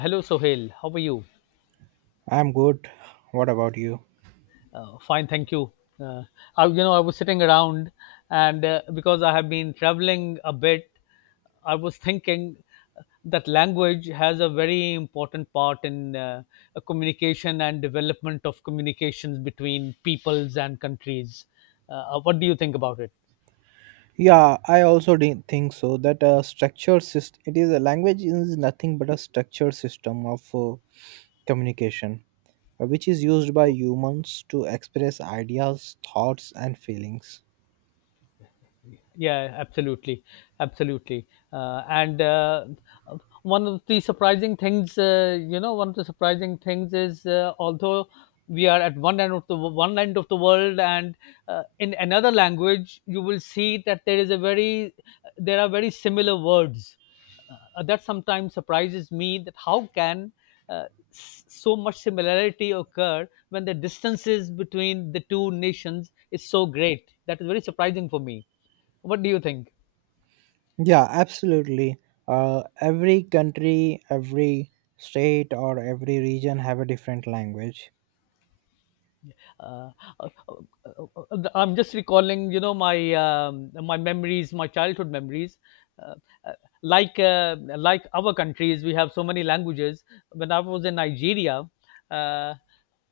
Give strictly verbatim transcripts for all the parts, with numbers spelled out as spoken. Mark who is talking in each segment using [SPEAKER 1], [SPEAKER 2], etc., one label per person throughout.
[SPEAKER 1] Hello, Sohail. How are you?
[SPEAKER 2] I'm good. What about you?
[SPEAKER 1] Uh, fine, thank you. Uh, I, you know, I was sitting around, and uh, because I have been traveling a bit, I was thinking that language has a very important part in uh, a communication and development of communications between peoples and countries. Uh, what do you think about it?
[SPEAKER 2] Yeah, I also didn't think so. That a structured system, it is a language is nothing but a structured system of uh, communication, uh, which is used by humans to express ideas, thoughts, and feelings.
[SPEAKER 1] Yeah, absolutely, absolutely. Uh, and uh, One of the surprising things, uh, you know, one of the surprising things is uh, although we are at one end of the one end of the world, and uh, in another language, you will see that there is a very there are very similar words uh, that sometimes surprises me, that how can uh, s- so much similarity occur when the distances between the two nations is so great? That is very surprising for me. What do you think?
[SPEAKER 2] Yeah, absolutely. Uh, every country, every state, or every region have a different language.
[SPEAKER 1] Uh, uh, uh, uh, uh, I'm just recalling, you know, my um, my memories, my childhood memories. Uh, uh, like uh, like our countries, we have so many languages. When I was in Nigeria, uh,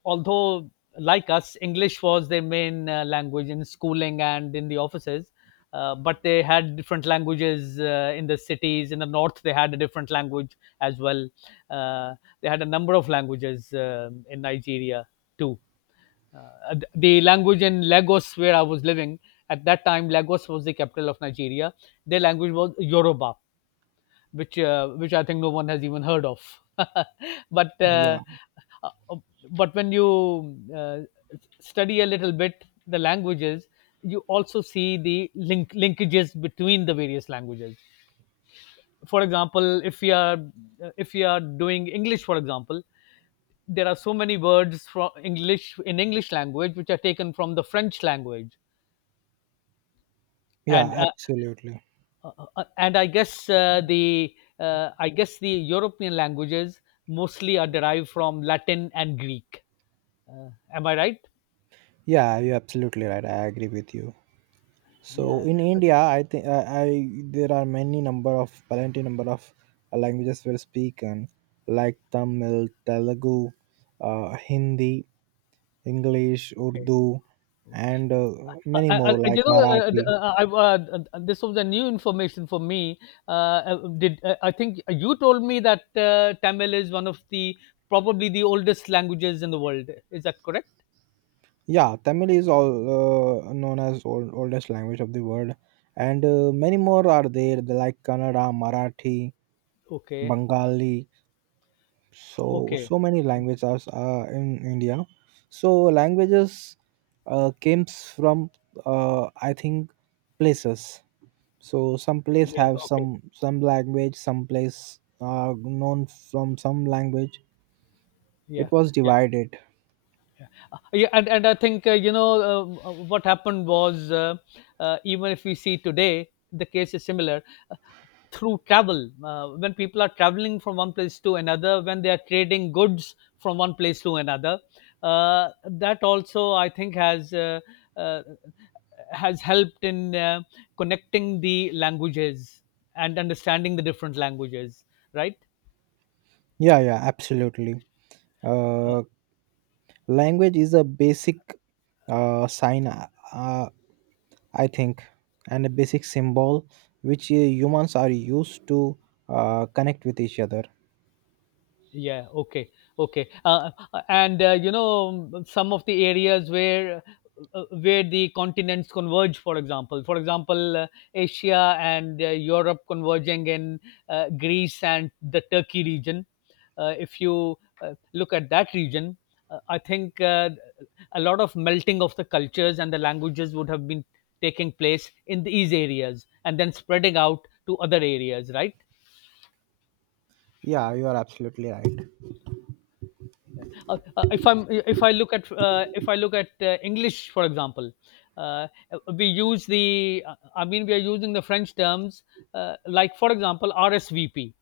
[SPEAKER 1] although, like us, English was their main uh, language in schooling and in the offices. Uh, but they had different languages uh, in the cities. In the north, they had a different language as well. Uh, they had a number of languages um in Nigeria too. Uh, the language in Lagos, where I was living at that time. Lagos was the capital of Nigeria. Their language was Yoruba, which uh, which I think no one has even heard of. but uh,
[SPEAKER 2] Yeah,
[SPEAKER 1] uh, but when you uh, study a little bit the languages, you also see the link linkages between the various languages. For example, if you are, if you are doing English, for example, there are so many words from english in english language which are taken from the french language.
[SPEAKER 2] yeah,
[SPEAKER 1] and uh,
[SPEAKER 2] absolutely.
[SPEAKER 1] uh, uh, and I guess, uh, the uh, I guess the european languages mostly are derived from latin and greek. uh, am I right?
[SPEAKER 2] Yeah, you're absolutely right. I agree with you. So
[SPEAKER 1] Yeah,
[SPEAKER 2] in India, I think uh, I there are many number of plenty number of uh, languages were spoken, like Tamil, Telugu, uh, Hindi, English,
[SPEAKER 1] okay.
[SPEAKER 2] Urdu, and uh,
[SPEAKER 1] Uh,
[SPEAKER 2] many
[SPEAKER 1] uh, uh,
[SPEAKER 2] more
[SPEAKER 1] you
[SPEAKER 2] like
[SPEAKER 1] know, uh,
[SPEAKER 2] Marathi.
[SPEAKER 1] uh, I, uh, uh, This was a new information for me. Uh, uh, did uh, I think you told me that uh, Tamil is one of the, probably the oldest languages in the world? Is that correct?
[SPEAKER 2] Yeah, Tamil is all uh, known as old, oldest language of the world, and uh, many more are there the like Kannada, Marathi,
[SPEAKER 1] Okay.
[SPEAKER 2] Bengali. So
[SPEAKER 1] Okay.
[SPEAKER 2] so many languages are uh, in India. So languages uh, came from uh, I think places. So some place
[SPEAKER 1] Yeah.
[SPEAKER 2] have
[SPEAKER 1] Okay.
[SPEAKER 2] some some language, some place are known from some language.
[SPEAKER 1] Yeah.
[SPEAKER 2] It was
[SPEAKER 1] Yeah.
[SPEAKER 2] divided.
[SPEAKER 1] Yeah. And and I think uh, you know uh, uh, what happened was uh, uh, even if we see today, the case is similar. uh, Through travel, uh, when people are traveling from one place to another, when they are trading goods from one place to another, uh, that also, I think has. Uh, uh, has helped in uh, connecting the languages and understanding the different languages, right?
[SPEAKER 2] Yeah, yeah, absolutely. Uh, Language is a basic uh, sign, uh, uh, I think, and a basic symbol which uh, humans are used to uh, connect with each other.
[SPEAKER 1] Yeah, okay. Okay. uh, and uh, you know um, Some of the areas where uh, where the continents converge, for example for example, uh, asia and uh, europe converging in uh, greece and the turkey region, uh, if you uh, look at that region, uh, I think uh, a lot of melting of the cultures and the languages would have been taking place in these areas and then spreading out to other areas, right?
[SPEAKER 2] Yeah, you are absolutely right.
[SPEAKER 1] Uh, uh, if i'm if I look at uh, if i look at uh, english, for example, uh, we use the, I mean, we are using the french terms, uh, like for example R S V P,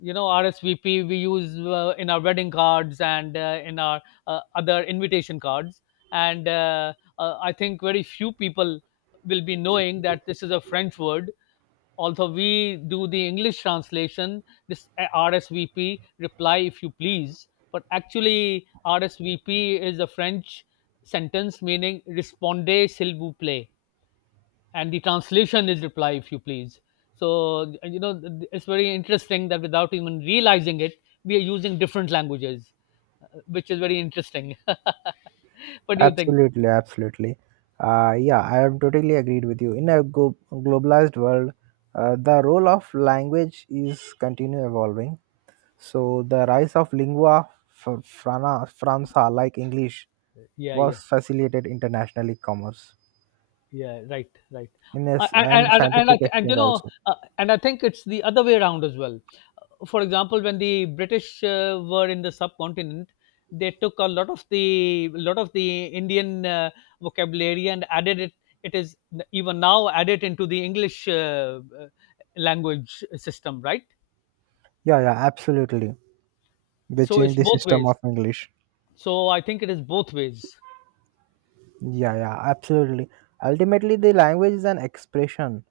[SPEAKER 1] you know, R S V P we use uh, in our wedding cards and uh, in our uh, other invitation cards. And uh, uh, I think very few people will be knowing that this is a French word. Although we do the English translation, this uh, R S V P, reply if you please. But actually, R S V P is a French sentence meaning respondez s'il vous plaît, and the translation is reply if you please. So you know, th- it's very interesting that without even realizing it, we are using different languages, uh, which is very interesting. What do you think?
[SPEAKER 2] Absolutely, absolutely. Uh, yeah, I am totally agreed with you. In a go- globalized world, uh, the role of language is continue evolving. So the rise of lingua fr- frana, franca, like English,
[SPEAKER 1] Yeah,
[SPEAKER 2] was
[SPEAKER 1] yeah.
[SPEAKER 2] facilitated internationally commerce
[SPEAKER 1] Yeah, right, right.
[SPEAKER 2] in
[SPEAKER 1] Uh,
[SPEAKER 2] this
[SPEAKER 1] And and
[SPEAKER 2] and
[SPEAKER 1] and, and, I,
[SPEAKER 2] scientific
[SPEAKER 1] th- and you
[SPEAKER 2] exchange
[SPEAKER 1] know,
[SPEAKER 2] also.
[SPEAKER 1] uh, and I think it's the other way around as well. Uh, For example, when the British uh, were in the subcontinent, they took a lot of the lot of the Indian uh, vocabulary and added it. It is even now added into the English uh, uh, language system, right?
[SPEAKER 2] Yeah, yeah, absolutely. They
[SPEAKER 1] So
[SPEAKER 2] change
[SPEAKER 1] it's
[SPEAKER 2] the
[SPEAKER 1] both
[SPEAKER 2] system
[SPEAKER 1] ways.
[SPEAKER 2] of English.
[SPEAKER 1] So I think it is both ways.
[SPEAKER 2] Yeah, yeah, absolutely. Ultimately, the language is an expression,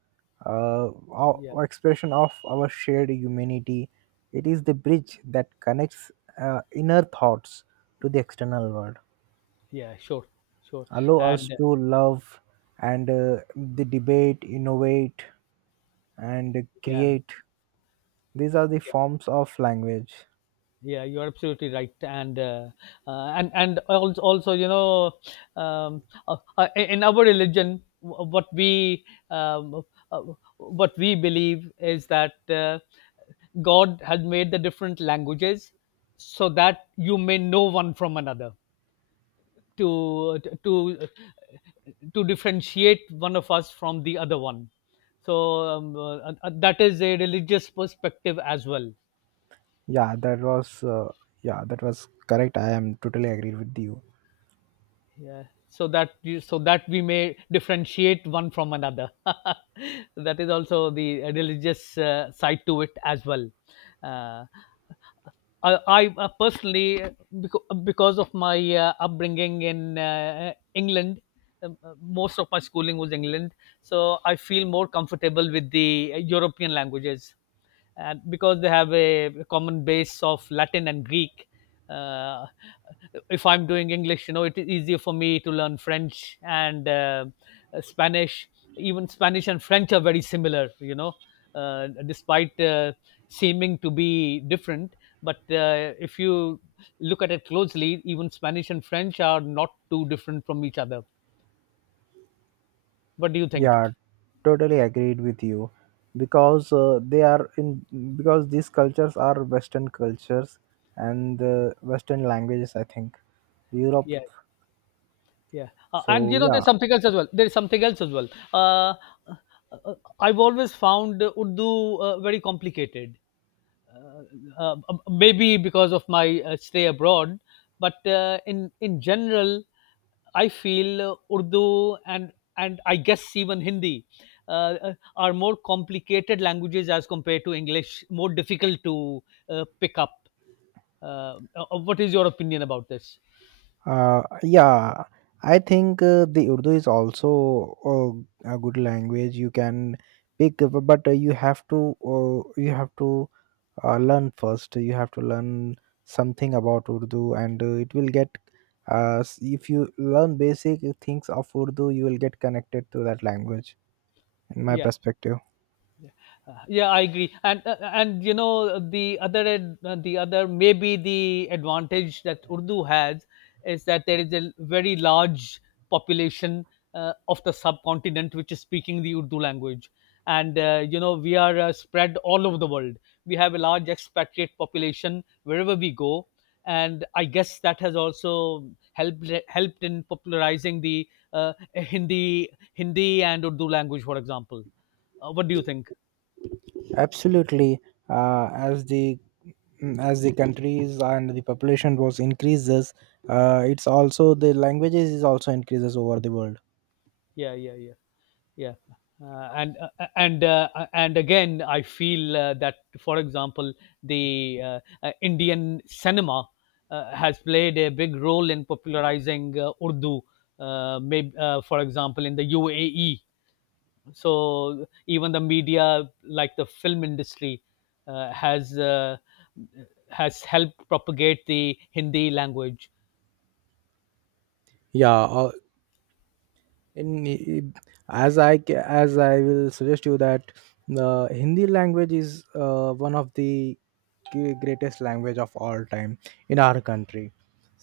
[SPEAKER 2] uh o-
[SPEAKER 1] Yeah,
[SPEAKER 2] expression of our shared humanity. It is the bridge that connects uh, inner thoughts to the external world,
[SPEAKER 1] yeah, sure, sure,
[SPEAKER 2] allow us
[SPEAKER 1] and uh,
[SPEAKER 2] to love, and uh, the debate, innovate, and
[SPEAKER 1] yeah,
[SPEAKER 2] create. These are the
[SPEAKER 1] yeah.
[SPEAKER 2] forms of language.
[SPEAKER 1] Yeah, you're absolutely right, and uh, uh, and and also, also you know, um, uh, uh, in our religion, wh- what we um, uh, what we believe is that uh, God has made the different languages so that you may know one from another, to to to differentiate one of us from the other one. So um, uh, uh, that is a religious perspective as well.
[SPEAKER 2] yeah that was uh, yeah, that was correct. I am totally agreed with you.
[SPEAKER 1] Yeah, so that you, so that we may differentiate one from another. That is also the religious uh, side to it as well. Uh, I, I uh, Personally, because, because of my uh, upbringing in uh, England, um, uh, most of my schooling was England, so I feel more comfortable with the uh, European languages, and because they have a common base of Latin and Greek. Uh, if I'm doing English, you know, it is easier for me to learn French and uh, uh, Spanish. Even Spanish and French are very similar, you know, uh, despite uh, seeming to be different. But uh, if you look at it closely, even Spanish and French are not too different from each other. What do you think?
[SPEAKER 2] Yeah, totally agreed with you because uh, they are in because these cultures are western cultures, and uh, western languages, I think, Europe.
[SPEAKER 1] Yeah. Yeah, uh, and
[SPEAKER 2] So
[SPEAKER 1] you know,
[SPEAKER 2] yeah.
[SPEAKER 1] there's something else as well. There's something else as well. Uh, uh, I've always found uh, Urdu uh, very complicated. Uh, uh, Maybe because of my uh, stay abroad, but uh, in in general, I feel uh, Urdu, and and I guess even Hindi uh, uh, are more complicated languages as compared to English, more difficult to uh, pick up. Uh, uh, what is your opinion about this?
[SPEAKER 2] Uh, yeah i think uh, the Urdu is also uh, a good language. You can pick up, but uh, you have to uh, you have to uh, learn first. You have to learn something about Urdu, and uh, it will get uh, s- if you learn basic things of Urdu, you will get connected to that language, in my
[SPEAKER 1] Yeah.
[SPEAKER 2] perspective.
[SPEAKER 1] Yeah, I agree. And uh, and you know, the other ad- uh, the other, maybe the advantage that urdu has is that there is a very large population uh, of the subcontinent which is speaking the urdu language, and uh, you know, we are uh, spread all over the world. We have a large expatriate population wherever we go, and I guess that has also helped helped in popularizing the uh, hindi hindi and urdu language, for example. Uh, what do you think?
[SPEAKER 2] Absolutely. Uh, as the mm, as the countries and the population was increases, uh, it's also the languages is also increases over the world.
[SPEAKER 1] Yeah, yeah, yeah. Yeah. Uh, and uh, uh, and uh, uh, and again, I feel uh, that, for example, the uh, uh, indian cinema uh, has played a big role in popularizing uh, urdu, uh, maybe, uh, for example, in the U A E. So even the media, like the film industry, uh, has uh, has helped propagate the hindi language.
[SPEAKER 2] Yeah. uh, in I- as I ca- As I will suggest you that the Hindi language is uh, one of the g- greatest language of all time in our country.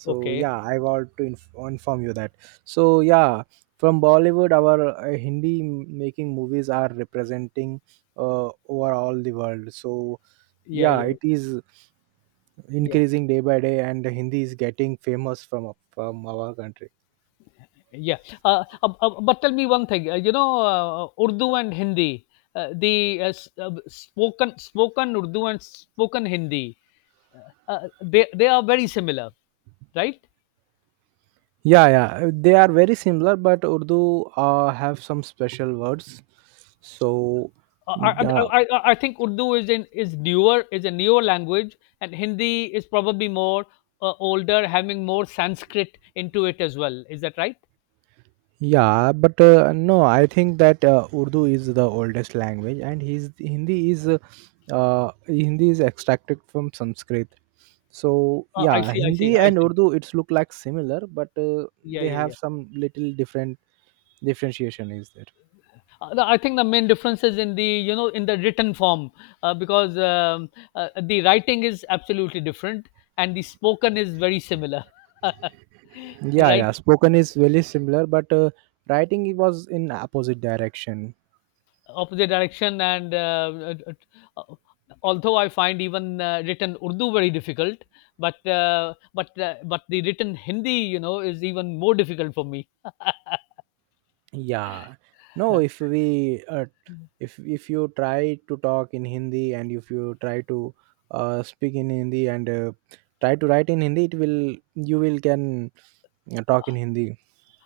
[SPEAKER 2] So
[SPEAKER 1] Okay.
[SPEAKER 2] yeah, I want to inf- inform you that. So yeah, from Bollywood, our uh, Hindi making movies are representing uh, over all the world. So
[SPEAKER 1] Yeah,
[SPEAKER 2] yeah,
[SPEAKER 1] yeah,
[SPEAKER 2] it is
[SPEAKER 1] yeah.
[SPEAKER 2] increasing day by day, and Hindi is getting famous from from our country.
[SPEAKER 1] Yeah, uh, uh, uh, but tell me one thing. Uh, you know, uh, Urdu and Hindi, uh, the uh, s- uh, spoken spoken Urdu and spoken Hindi, uh, uh, they they are very similar, right?
[SPEAKER 2] Yeah, yeah, they are very similar, but Urdu uh, have some special words. So
[SPEAKER 1] Uh, I, I,
[SPEAKER 2] the,
[SPEAKER 1] I I- I think Urdu is in is newer is a newer language, and Hindi is probably more uh, older, having more Sanskrit into it as well. Is that right?
[SPEAKER 2] yeah, but uh, no, I think that uh, Urdu is the oldest language, and his Hindi is uh, uh, Hindi is extracted from Sanskrit. So
[SPEAKER 1] Uh, I
[SPEAKER 2] yeah,
[SPEAKER 1] see, I see,
[SPEAKER 2] Hindi
[SPEAKER 1] I
[SPEAKER 2] and
[SPEAKER 1] see.
[SPEAKER 2] Urdu it's look like similar, but uh,
[SPEAKER 1] Yeah,
[SPEAKER 2] they
[SPEAKER 1] yeah,
[SPEAKER 2] have
[SPEAKER 1] yeah.
[SPEAKER 2] some little different differentiation is there.
[SPEAKER 1] Uh, the- I think the main difference is in the, you know, in the written form, uh, because um, uh, the writing is absolutely different and the spoken is very similar,
[SPEAKER 2] Yeah,
[SPEAKER 1] right?
[SPEAKER 2] yeah, spoken is very similar, but uh, writing it was in opposite direction.
[SPEAKER 1] Opposite direction, and uh, uh, uh, although I find even uh, written Urdu very difficult, but uh, but uh, but the written Hindi, you know, is even more difficult for me.
[SPEAKER 2] Yeah, no if we uh, if if you try to talk in Hindi, and if you try to uh, speak in Hindi, and uh, try to write in Hindi, it will you will can uh, talk in Hindi.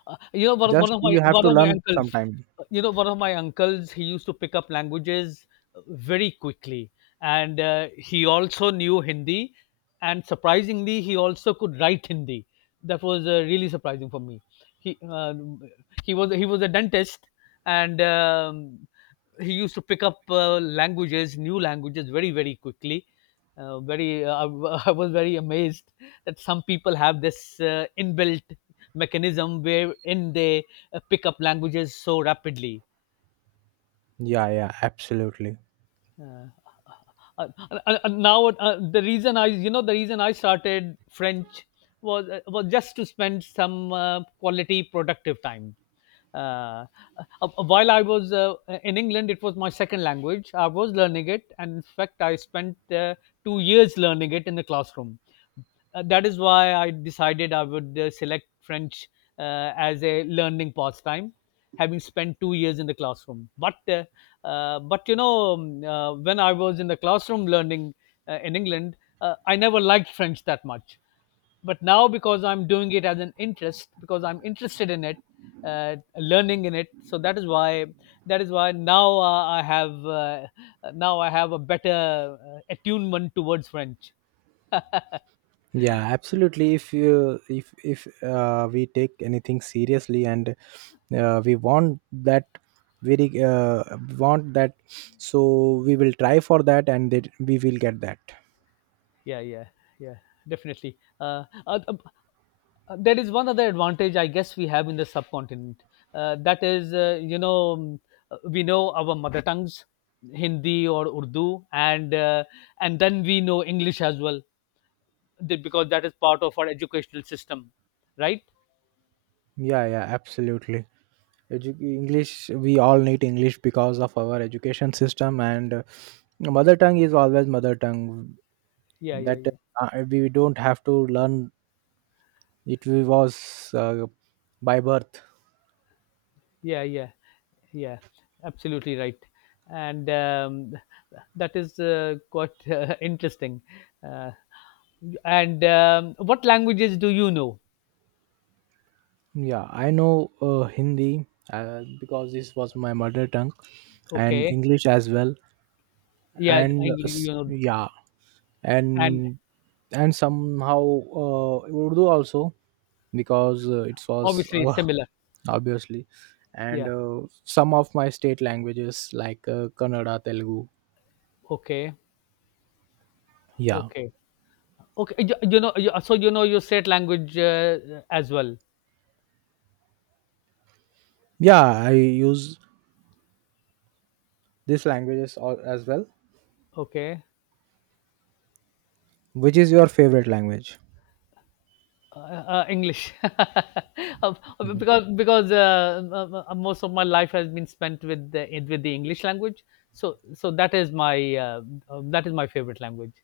[SPEAKER 1] Uh, you know, one of one
[SPEAKER 2] Just
[SPEAKER 1] of
[SPEAKER 2] you
[SPEAKER 1] my
[SPEAKER 2] have
[SPEAKER 1] one
[SPEAKER 2] to
[SPEAKER 1] of my
[SPEAKER 2] learn
[SPEAKER 1] uncles,
[SPEAKER 2] sometime.
[SPEAKER 1] you know, one of my uncles, he used to pick up languages uh, very quickly, and uh, he also knew Hindi, and surprisingly, he also could write Hindi. That was uh, really surprising for me. He uh, he was he was a dentist, and um, he used to pick up uh, languages, new languages, very very quickly. Uh, very, uh, I was very amazed that some people have this uh, inbuilt mechanism wherein they uh, pick up languages so rapidly.
[SPEAKER 2] Yeah, yeah, absolutely.
[SPEAKER 1] Yeah. uh, uh, uh, uh, uh, now uh, The reason, I you know the reason I started french was uh, was just to spend some uh, quality productive time, uh, uh, uh, while I was uh, in england. It was my second language, I was learning it, and in fact, I spent uh, two years learning it in the classroom. Uh, that is why I decided I would uh, select French uh, as a learning pastime, having spent two years in the classroom. But uh, uh, but you know, um, uh, when I was in the classroom learning uh, in England, uh, I never liked French that much. But now, because I'm doing it as an interest, because I'm interested in it, uh, learning in it, so that is why that is why now uh, I have uh, now I have a better uh, attunement towards French.
[SPEAKER 2] Yeah, absolutely. If you if if uh, we take anything seriously, and uh, we want that very uh, want that so we will try for that, and that we will get that.
[SPEAKER 1] Yeah, yeah, yeah, definitely. Uh, uh, uh, there is one other advantage I guess we have in the subcontinent, uh, that is, uh, you know um, uh, we know our mother tongues, Hindi or Urdu, and uh, and then we know English as well, th- because that is part of our educational system, right?
[SPEAKER 2] Yeah, yeah, absolutely. Edu- English, we all need English because of our education system, and uh, mother tongue is always mother tongue.
[SPEAKER 1] Yeah, yeah,
[SPEAKER 2] That
[SPEAKER 1] yeah,
[SPEAKER 2] uh, we don't have to learn it. Was uh, by birth.
[SPEAKER 1] yeah, yeah, yeah, absolutely right. And um, that is uh, quite uh, interesting. Uh, and um, What languages do you know?
[SPEAKER 2] Yeah, I know uh, Hindi uh, because this was my mother tongue, and
[SPEAKER 1] Okay.
[SPEAKER 2] English as well.
[SPEAKER 1] Yeah,
[SPEAKER 2] And uh,
[SPEAKER 1] Angry, you
[SPEAKER 2] s-
[SPEAKER 1] know,
[SPEAKER 2] yeah,
[SPEAKER 1] and
[SPEAKER 2] and and somehow uh, Urdu also, because uh, it was
[SPEAKER 1] obviously it's
[SPEAKER 2] our
[SPEAKER 1] similar.
[SPEAKER 2] obviously. And
[SPEAKER 1] Yeah.
[SPEAKER 2] uh, some of my state languages like uh, Kannada, Telugu.
[SPEAKER 1] Okay.
[SPEAKER 2] Yeah,
[SPEAKER 1] Okay. Okay. You, you know, you, so you know your state language uh, as well.
[SPEAKER 2] yeah, I use these languages al- as well.
[SPEAKER 1] Okay.
[SPEAKER 2] Which is your favorite language?
[SPEAKER 1] Uh, uh, English, Uh,
[SPEAKER 2] Mhm.
[SPEAKER 1] because because uh, uh, uh, most of my life has been spent with the with the English language. So so that is my uh, uh, that is my favorite language,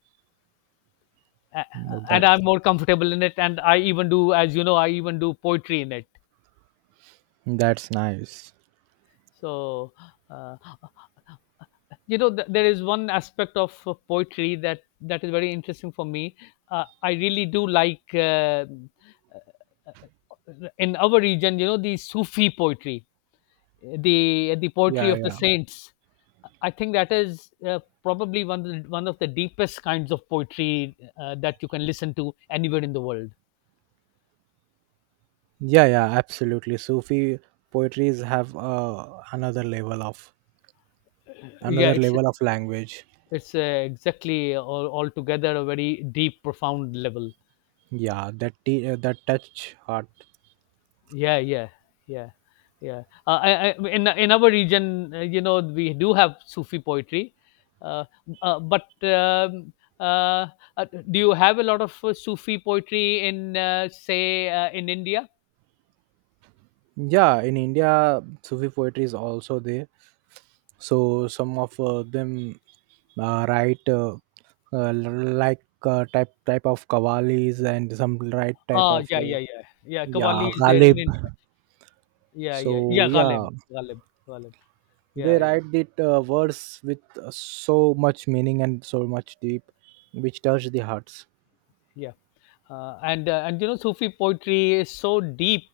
[SPEAKER 1] A-
[SPEAKER 2] Mm,
[SPEAKER 1] and
[SPEAKER 2] that,
[SPEAKER 1] I'm more comfortable in it. And I even do, as you know, I even do poetry in it.
[SPEAKER 2] that's nice.
[SPEAKER 1] So. Uh, you know th- there is one aspect of uh, poetry that that is very interesting for me. uh, I really do like uh, uh, in our region, you know, the Sufi poetry, the the poetry
[SPEAKER 2] Yeah,
[SPEAKER 1] of the
[SPEAKER 2] yeah,
[SPEAKER 1] saints. I think that is uh, probably one of the, one of the deepest kinds of poetry uh, that you can listen to anywhere in the world.
[SPEAKER 2] yeah, yeah, absolutely. Sufi poetries have uh, another level of
[SPEAKER 1] Yeah,
[SPEAKER 2] another
[SPEAKER 1] it's
[SPEAKER 2] level of language.
[SPEAKER 1] it's uh, exactly all altogether a very deep, profound level.
[SPEAKER 2] Yeah, that t- uh, that touch heart.
[SPEAKER 1] Yeah, yeah, yeah, yeah. Uh, I, I, in in our region, uh, you know, we do have Sufi poetry, uh, uh, but um, uh, uh, do you have a lot of uh, Sufi poetry in, uh, say uh, in India?
[SPEAKER 2] Yeah, in India, Sufi poetry is also there. So some of uh, them, uh, right uh, uh, like uh, type type of kavalis, and some right type
[SPEAKER 1] Ah
[SPEAKER 2] of
[SPEAKER 1] yeah,
[SPEAKER 2] uh,
[SPEAKER 1] yeah, yeah, yeah, Kavali
[SPEAKER 2] yeah,
[SPEAKER 1] is there in
[SPEAKER 2] Ghalib.
[SPEAKER 1] India. Yeah, yeah,
[SPEAKER 2] So
[SPEAKER 1] yeah, Ghalib,
[SPEAKER 2] yeah,
[SPEAKER 1] Ghalib, Ghalib,
[SPEAKER 2] they
[SPEAKER 1] yeah.
[SPEAKER 2] write the uh, words with uh, so much meaning and so much deep, which touch the hearts.
[SPEAKER 1] Yeah, uh, and uh, and you know Sufi poetry is so deep,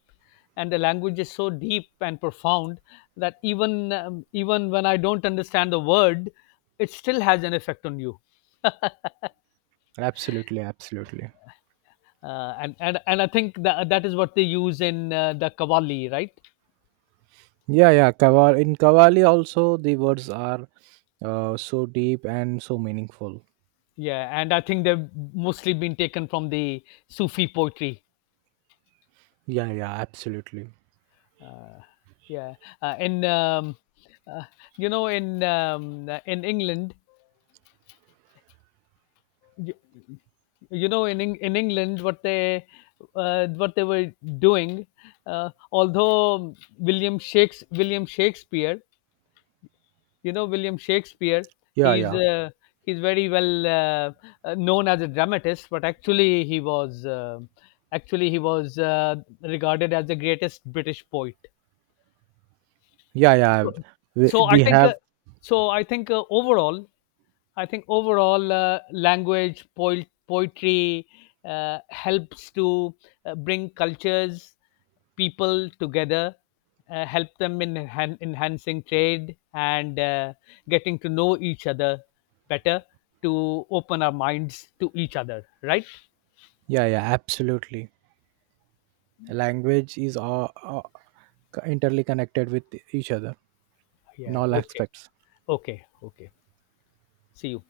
[SPEAKER 1] and the language is so deep and profound that even um, even when I don't understand the word, it still has an effect on you.
[SPEAKER 2] Absolutely, absolutely.
[SPEAKER 1] Uh, and and and I think that that is what they use in uh, the Qawwali, right?
[SPEAKER 2] Yeah, yeah. Kaval- in kavali also, the words are uh, so deep and so meaningful.
[SPEAKER 1] Yeah, and I think they've mostly been taken from the Sufi poetry.
[SPEAKER 2] Yeah, yeah, absolutely.
[SPEAKER 1] Yeah, uh, in um, uh, you know in um, in England. You know, in Eng- in England what they uh, what they were doing, uh, although William Shakes William Shakespeare, you know, William Shakespeare,
[SPEAKER 2] Yeah,
[SPEAKER 1] he's
[SPEAKER 2] yeah,
[SPEAKER 1] uh, he's very well uh, uh, known as a dramatist, but actually he was uh, actually he was uh, regarded as the greatest British poet.
[SPEAKER 2] yeah, yeah,
[SPEAKER 1] So,
[SPEAKER 2] we,
[SPEAKER 1] so I
[SPEAKER 2] we
[SPEAKER 1] think
[SPEAKER 2] have.
[SPEAKER 1] uh, so I think uh, overall, I think overall uh, language, poet, poetry uh, helps to uh, bring cultures, people together, uh, help them in enhan- enhancing trade and uh, getting to know each other better, to open our minds to each other, right?
[SPEAKER 2] Yeah, yeah, absolutely. Language is all, all interly connected with each other in
[SPEAKER 1] Yeah,
[SPEAKER 2] all
[SPEAKER 1] okay.
[SPEAKER 2] aspects.
[SPEAKER 1] Okay. Okay. See you.